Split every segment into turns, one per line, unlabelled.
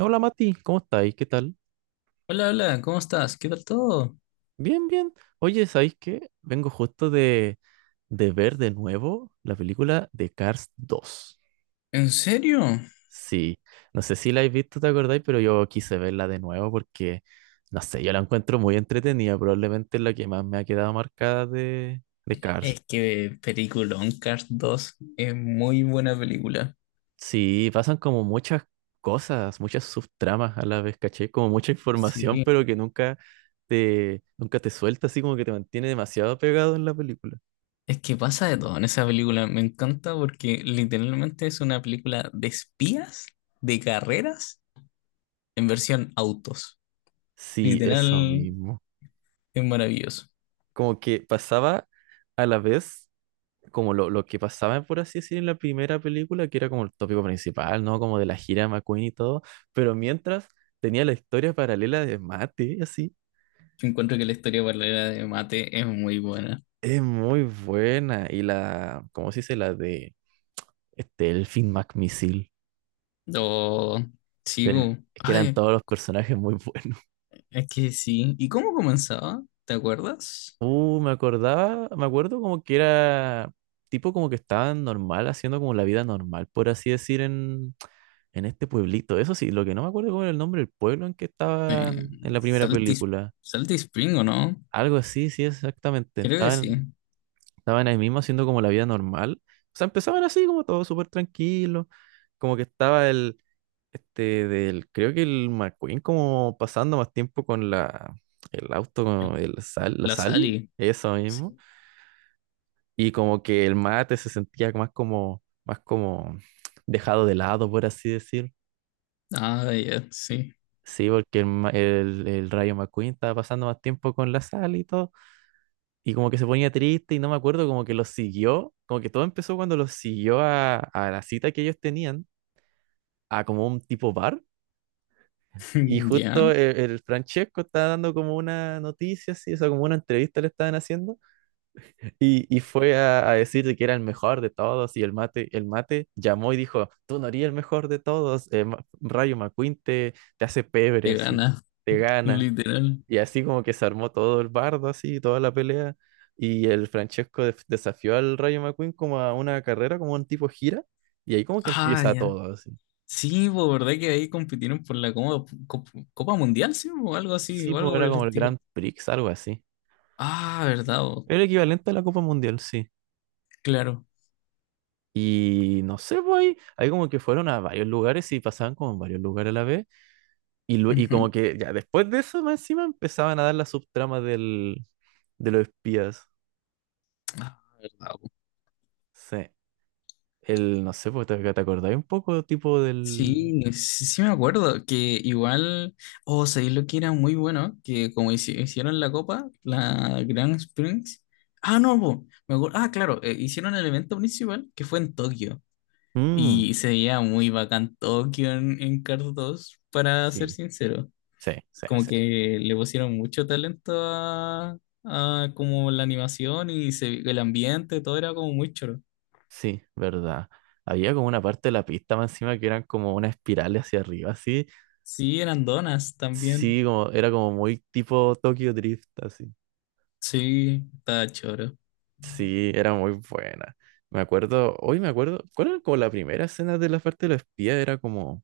Hola Mati, ¿cómo estáis? ¿Qué tal?
Hola, hola, ¿cómo estás? ¿Qué tal todo?
Bien, bien. Oye, ¿sabéis qué? Vengo justo de ver de nuevo la película de Cars 2.
¿En serio?
Sí, no sé si la habéis visto, ¿te acordáis? Pero yo quise verla de nuevo porque, no sé, yo la encuentro muy entretenida. Probablemente es la que más me ha quedado marcada de Cars.
Es que peliculón Cars dos es muy buena película.
Sí, pasan como muchas cosas, muchas subtramas a la vez, caché, como mucha información,
Sí.
pero que nunca te suelta, así como que te mantiene demasiado pegado en la película.
Es que pasa de todo en esa película. Me encanta porque literalmente es una película de espías, de carreras, en versión autos.
Sí, eso
Literal,
mismo.
es maravilloso.
Como que pasaba a la vez como lo que pasaba, por así decir, en la primera película, que era como el tópico principal, ¿no? Como de la gira de McQueen y todo, pero mientras tenía la historia paralela de Mate, así,
Yo encuentro que la historia paralela de Mate es muy buena.
es muy buena. Y la, ¿cómo se dice? La de este, el Finn McMissile,
Oh, sí,
de-
bu.
que eran
Ay,
todos los personajes muy buenos.
es que sí. ¿Y cómo comenzaba? ¿Te acuerdas?
Me acordaba, me acuerdo como que era tipo como que estaban normal, haciendo como la vida normal, por así decir, en, este pueblito. Eso sí, lo que no me acuerdo cómo era el nombre del pueblo en que estaban en la primera
Salty,
película.
Salty Spring, ¿o no?
Algo así, sí, exactamente.
Creo que sí.
Estaban ahí mismo haciendo como la vida normal. O sea, empezaban así como todo súper tranquilo, como que estaba creo que el McQueen como pasando más tiempo con la, el auto, el, la
La
Sally,
Sally.
eso mismo.
Sí.
Y como que el mate se sentía más como, dejado de lado, por así decir.
Ah, ya, sí.
Sí, porque el Rayo McQueen estaba pasando más tiempo con la sal y todo. Y como que se ponía triste y no me acuerdo, como que lo siguió. Como que todo empezó cuando lo siguió a la cita que ellos tenían, a como un tipo bar. Y
Ya,
justo el Francesco estaba dando como una noticia, así, o sea, como una entrevista le estaban haciendo. Y fue a decir que era el mejor de todos y el mate llamó y dijo, tú no eres el mejor de todos, Rayo McQueen te hace pebre
te
así,
gana,
te gana.
literal.
Y así como que se armó todo el bardo así, toda la pelea. Y el Francesco desafió al Rayo McQueen como a una carrera, como un tipo gira. Y ahí como que
Ah,
empieza
ya.
todo así.
Sí, pues, ¿verdad que ahí compitieron por la Copa, Copa Mundial, sí? O algo así,
Sí,
o
pues
algo por
era
el
como el
estilo.
Grand Prix, algo así.
Ah, ¿verdad? Po?
Era el equivalente a la Copa Mundial, sí.
Claro.
Y no sé, pues ahí como que fueron a varios lugares y pasaban como en varios lugares a la vez. Y como
Ujú.
que ya después de eso, más encima empezaban a dar las subtramas de los espías.
Ah, ¿verdad?
Sí. No sé, pues, ¿te acordáis un poco tipo del...
Sí, no, sí, sí me acuerdo que igual, oh, sabéis lo que era muy bueno, que como hicieron la copa, la Grand Springs. Ah, no, po, me acuerdo, ah, claro, hicieron el evento principal que fue en Tokio
Mm,
y se veía muy bacán Tokio en Cars 2, para ser
sí,
sincero.
sí, sí,
Como
sí.
que le pusieron mucho talento a como la animación y el ambiente, todo era como muy choro.
Sí, verdad. Había como una parte de la pista más encima que eran como una espiral hacia arriba, así.
Sí, eran donas también.
Sí, como, era como muy tipo Tokyo Drift, así.
Sí, estaba choro.
Sí, era muy buena. Me acuerdo, hoy me acuerdo, ¿cuál era como la primera escena de la parte de los espías? Era como...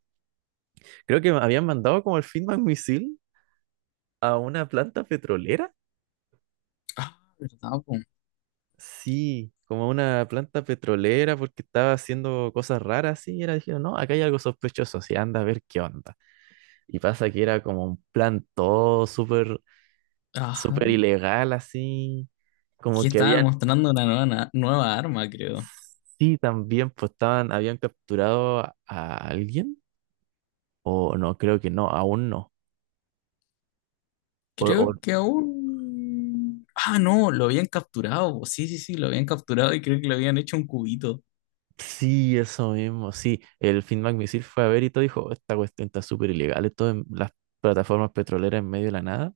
Creo que me habían mandado como el Feedback Misil a una planta petrolera.
Ah, ¿verdad, po?
Sí, como a una planta petrolera porque estaba haciendo cosas raras, sí, y era, dijeron, no, acá hay algo sospechoso, sí, anda a ver qué onda. Y pasa que era como un plan todo súper, súper
Ajá.
ilegal, así,
Que
como que
estaban
habían,
mostrando una nueva, nueva arma, creo.
sí, también, pues estaban, habían capturado a alguien, o no, creo que no, aún no. O, o
Creo que aún. Ah, no, lo habían capturado, po. Sí, sí, sí, lo habían capturado y creo que le habían hecho un cubito.
Sí, eso mismo, sí. El Finn McMissile fue a ver y todo dijo, esta cuestión está súper ilegal, esto en las plataformas petroleras en medio de la nada.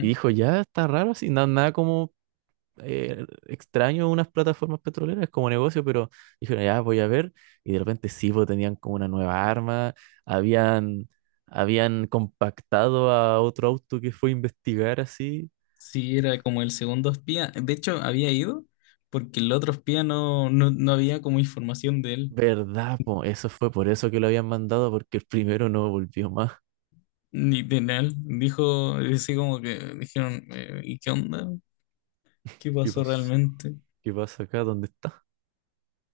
Y dijo, ya está raro, así, nada como extraño unas plataformas petroleras como negocio, pero dijeron, ya voy a ver. Y de repente sí, pues tenían como una nueva arma, habían, habían compactado a otro auto que fue a investigar así.
Sí, era como el segundo espía. De hecho, había ido porque el otro espía no había como información de él,
¿Verdad, po? Eso fue por eso que lo habían mandado, porque el primero no volvió más.
ni de él. Dijo, así como que dijeron, ¿y qué onda? ¿Qué
¿Qué
pasó
pasa
realmente?
¿Qué pasa acá? ¿Dónde está?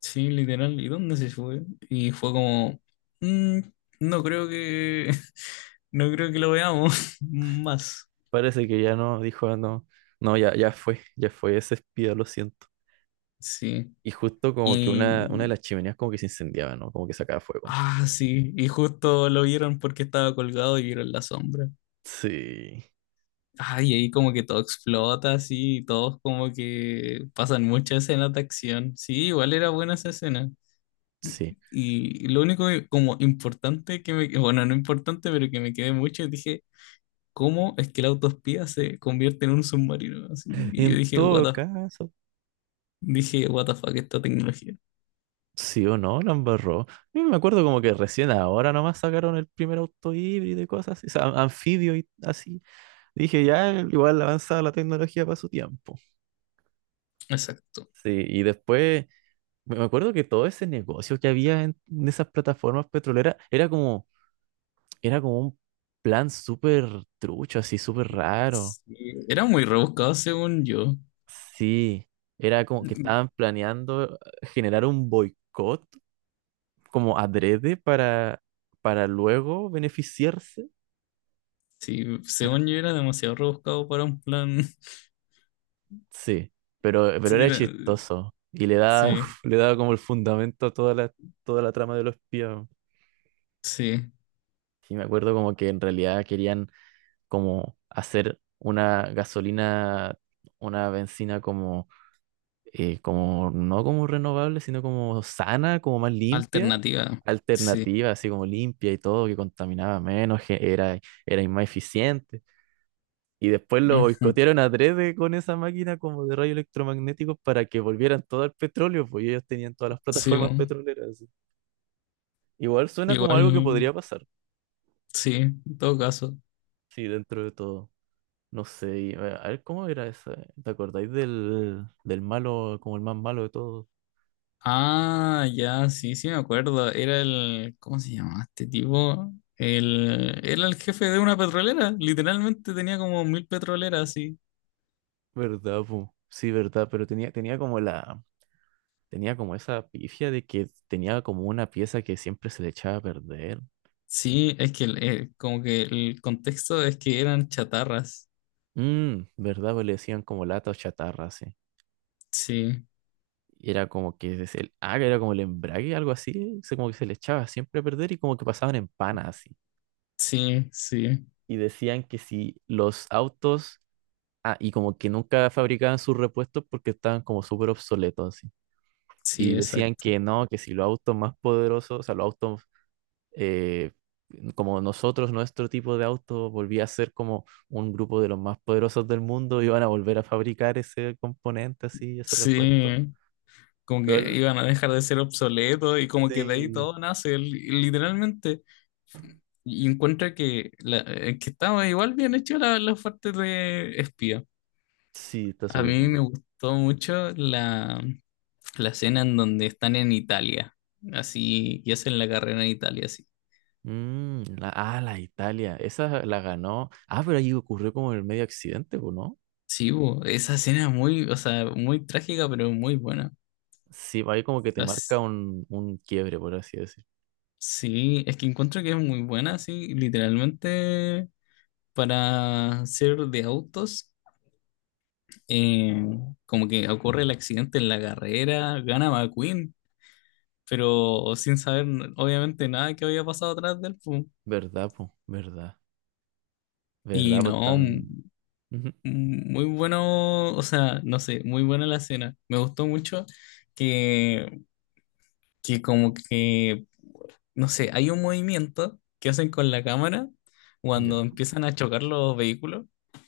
Sí, literal, ¿y dónde se fue? Y fue como, "Mm, no creo que, no creo que lo veamos más.
Parece que ya no, dijo, "Ah, no, no, ya, ya fue ese espía, lo siento."
Sí.
Y justo como que
Y,
una de las chimeneas como que se incendiaba, ¿no? Como que sacaba fuego.
ah, sí, y justo lo vieron porque estaba colgado y vieron la sombra.
Sí,
Ah, y ahí como que todo explota, así y todos como que pasan muchas escenas de acción. Sí, igual era buena esa escena.
sí.
Y lo único como importante bueno, no importante, pero que me quedé mucho, dije, ¿cómo es que el autoespía se convierte en un submarino? Así, y yo
En todo caso,
dije, what the fuck, esta tecnología.
sí o no, la embarró. Yo me acuerdo como que recién ahora nomás sacaron el primer auto híbrido y cosas así, o sea, anfibio y así. Dije, ya, igual avanzada la tecnología para su tiempo.
Exacto.
Sí, y después... Me acuerdo que todo ese negocio que había en esas plataformas petroleras Era como un plan súper trucho, así súper raro.
Sí, era muy rebuscado según yo.
Sí, era como que estaban planeando generar un boicot como adrede para, luego beneficiarse.
Sí,
Era-
según yo era demasiado rebuscado para un plan.
Sí, pero
Sí,
era chistoso y le da,
sí,
le daba como el fundamento a toda la trama de los espías.
sí.
Sí, me acuerdo como que en realidad querían como hacer una gasolina, una benzina como, no como renovable, sino como sana, como más limpia,
Alternativa. Sí.
alternativa, así como limpia y todo, que contaminaba menos, que era más eficiente. Y después lo
Ujú.
boicotearon a tres con esa máquina como de rayos electromagnéticos para que volvieran todo al petróleo, pues ellos tenían todas las
Sí,
plataformas
bueno,
petroleras, así. Igual suena como
igual,
algo que podría pasar,
sí, en todo caso.
sí, dentro de todo. No sé, y, a ver, ¿cómo era esa? ¿Te acordáis del malo, como el más malo de todos?
Ah, ya, sí, sí me acuerdo. Era el, ¿cómo se llamaba este tipo? El, era el jefe de una petrolera. Literalmente tenía como mil petroleras, sí.
¿Verdad, po? Sí, verdad, pero tenía Tenía como esa pifia de que tenía como una pieza que siempre se le echaba a perder.
Sí, es que como que el contexto es que eran chatarras.
Mmm, ¿verdad? Pues le decían como lata o chatarra, así.
Sí,
Y era como que era como el embrague, algo así, como que se le echaba siempre a perder y como que pasaban en pana, así.
sí, sí,
Y decían que si los autos, y como que nunca fabricaban sus repuestos porque estaban como súper obsoletos, así. Y
sí,
decían
exacto.
que no, que si los autos más poderosos, o sea, los autos eh, como nosotros, nuestro tipo de auto volvía a ser como un grupo de los más poderosos del mundo, iban a volver a fabricar ese componente así, ese repuesto.
Sí, como que
Igual,
iban a dejar de ser obsoletos y como que de ahí
sí.
todo nace, literalmente. Y encuentra que, que estaba igual bien hecho la parte de espía.
Sí, está
A
súper
mí
bueno.
me gustó mucho la escena en donde están en Italia, así, y hacen la carrera en Italia, así.
Mm, la Italia, esa la ganó. Ah, pero ahí ocurrió como el medio accidente, pues ¿no?
Sí, bo, esa escena es muy, o sea, muy trágica, pero muy buena.
Sí, ahí como que te marca
As-
un quiebre, por así decir.
sí, es que encuentro que es muy buena, sí, literalmente para ser de autos, eh, como que ocurre el accidente en la carrera, gana McQueen, pero sin saber obviamente nada que había pasado atrás del él, po.
¿Verdad, po? ¿Verdad?
Y
¿Verdad, pues
no,
tan... Ujú.
muy bueno, o sea, no sé, muy buena la escena. Me gustó mucho que, que como que, no sé, hay un movimiento que hacen con la cámara
Ya.
cuando empiezan a chocar los vehículos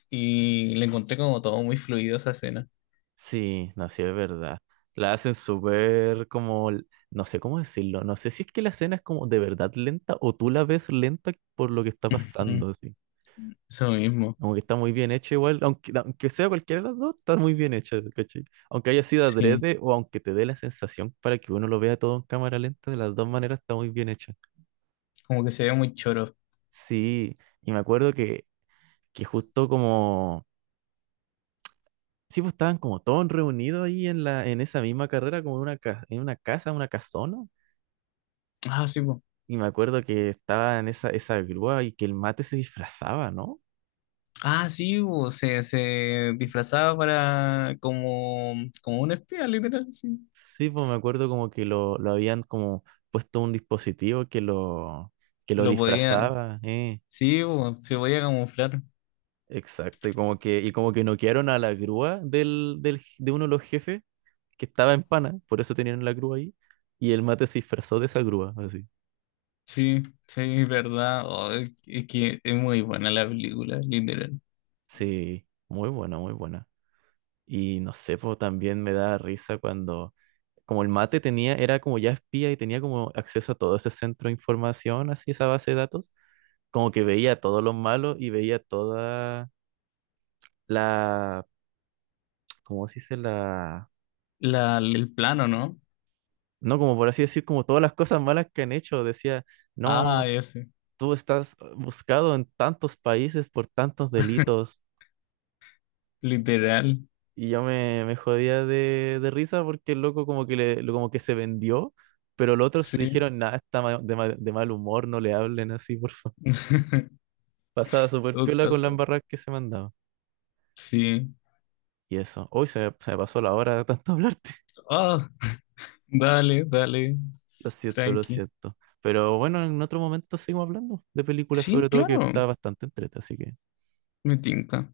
y le encontré como todo muy fluido esa escena.
Sí, no, sí, es verdad. La hacen súper como, no sé cómo decirlo, no sé si es que la escena es como de verdad lenta o tú la ves lenta por lo que está
Ujú,
pasando, así.
eso mismo,
Como que está muy bien hecha igual, aunque sea cualquiera de las dos, está muy bien hecha, ¿cachai? Aunque haya sido
sí,
adrede o aunque te dé la sensación para que uno lo vea todo en cámara lenta, de las dos maneras está muy bien hecha.
como que se ve muy choro.
Sí, y me acuerdo que, justo como... Sí, pues estaban como todos reunidos ahí en la, en esa misma carrera, como en una, en una casa, una casona.
Ah, sí, po.
Y me acuerdo que estaba en esa grúa y que el mate se disfrazaba, ¿no?
Ah, sí, po, Se disfrazaba para como, como un espía, literal, sí.
Sí, pues me acuerdo como que lo habían como puesto un dispositivo que lo
Lo podía,
disfrazaba.
sí, po, se podía camuflar.
Exacto, y como que noquearon a la grúa de uno de los jefes que estaba en pana, por eso tenían la grúa ahí, y el mate se disfrazó de esa grúa, así.
Sí, sí, es verdad. Oh, es que es muy buena la película, literal.
Sí, muy buena, muy buena. Y no sé, pues también me da risa cuando, como el mate tenía, era como ya espía y tenía como acceso a todo ese centro de información, así esa base de datos, como que veía todo lo malo y veía toda la, ¿cómo se dice? La,
La, el plano, ¿no?
no, como por así decir, como todas las cosas malas que han hecho. Decía,
Ah,
no,
ese.
tú estás buscado en tantos países por tantos delitos.
Literal.
Y yo me jodía de risa porque el loco como que, como que se vendió, pero los otros
Sí.
dijeron, nada, está de mal humor, no le hablen así, por favor. Pasaba súper
Tu
piola con la
casa.
embarrada que se mandaba.
Sí.
Y eso, hoy se me pasó la hora de tanto hablarte.
Ah, dale, dale.
Lo siento, lo
Tranqui.
siento. Pero bueno, en otro momento seguimos hablando de películas
Sí,
sobre todo que
claro.
está bastante entrete, así que
Me tinca.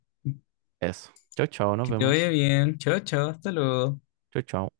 eso. Chao, chao, nos
Que te vaya
vemos.
bien. Chao, chao. Hasta luego.
Chao, chao.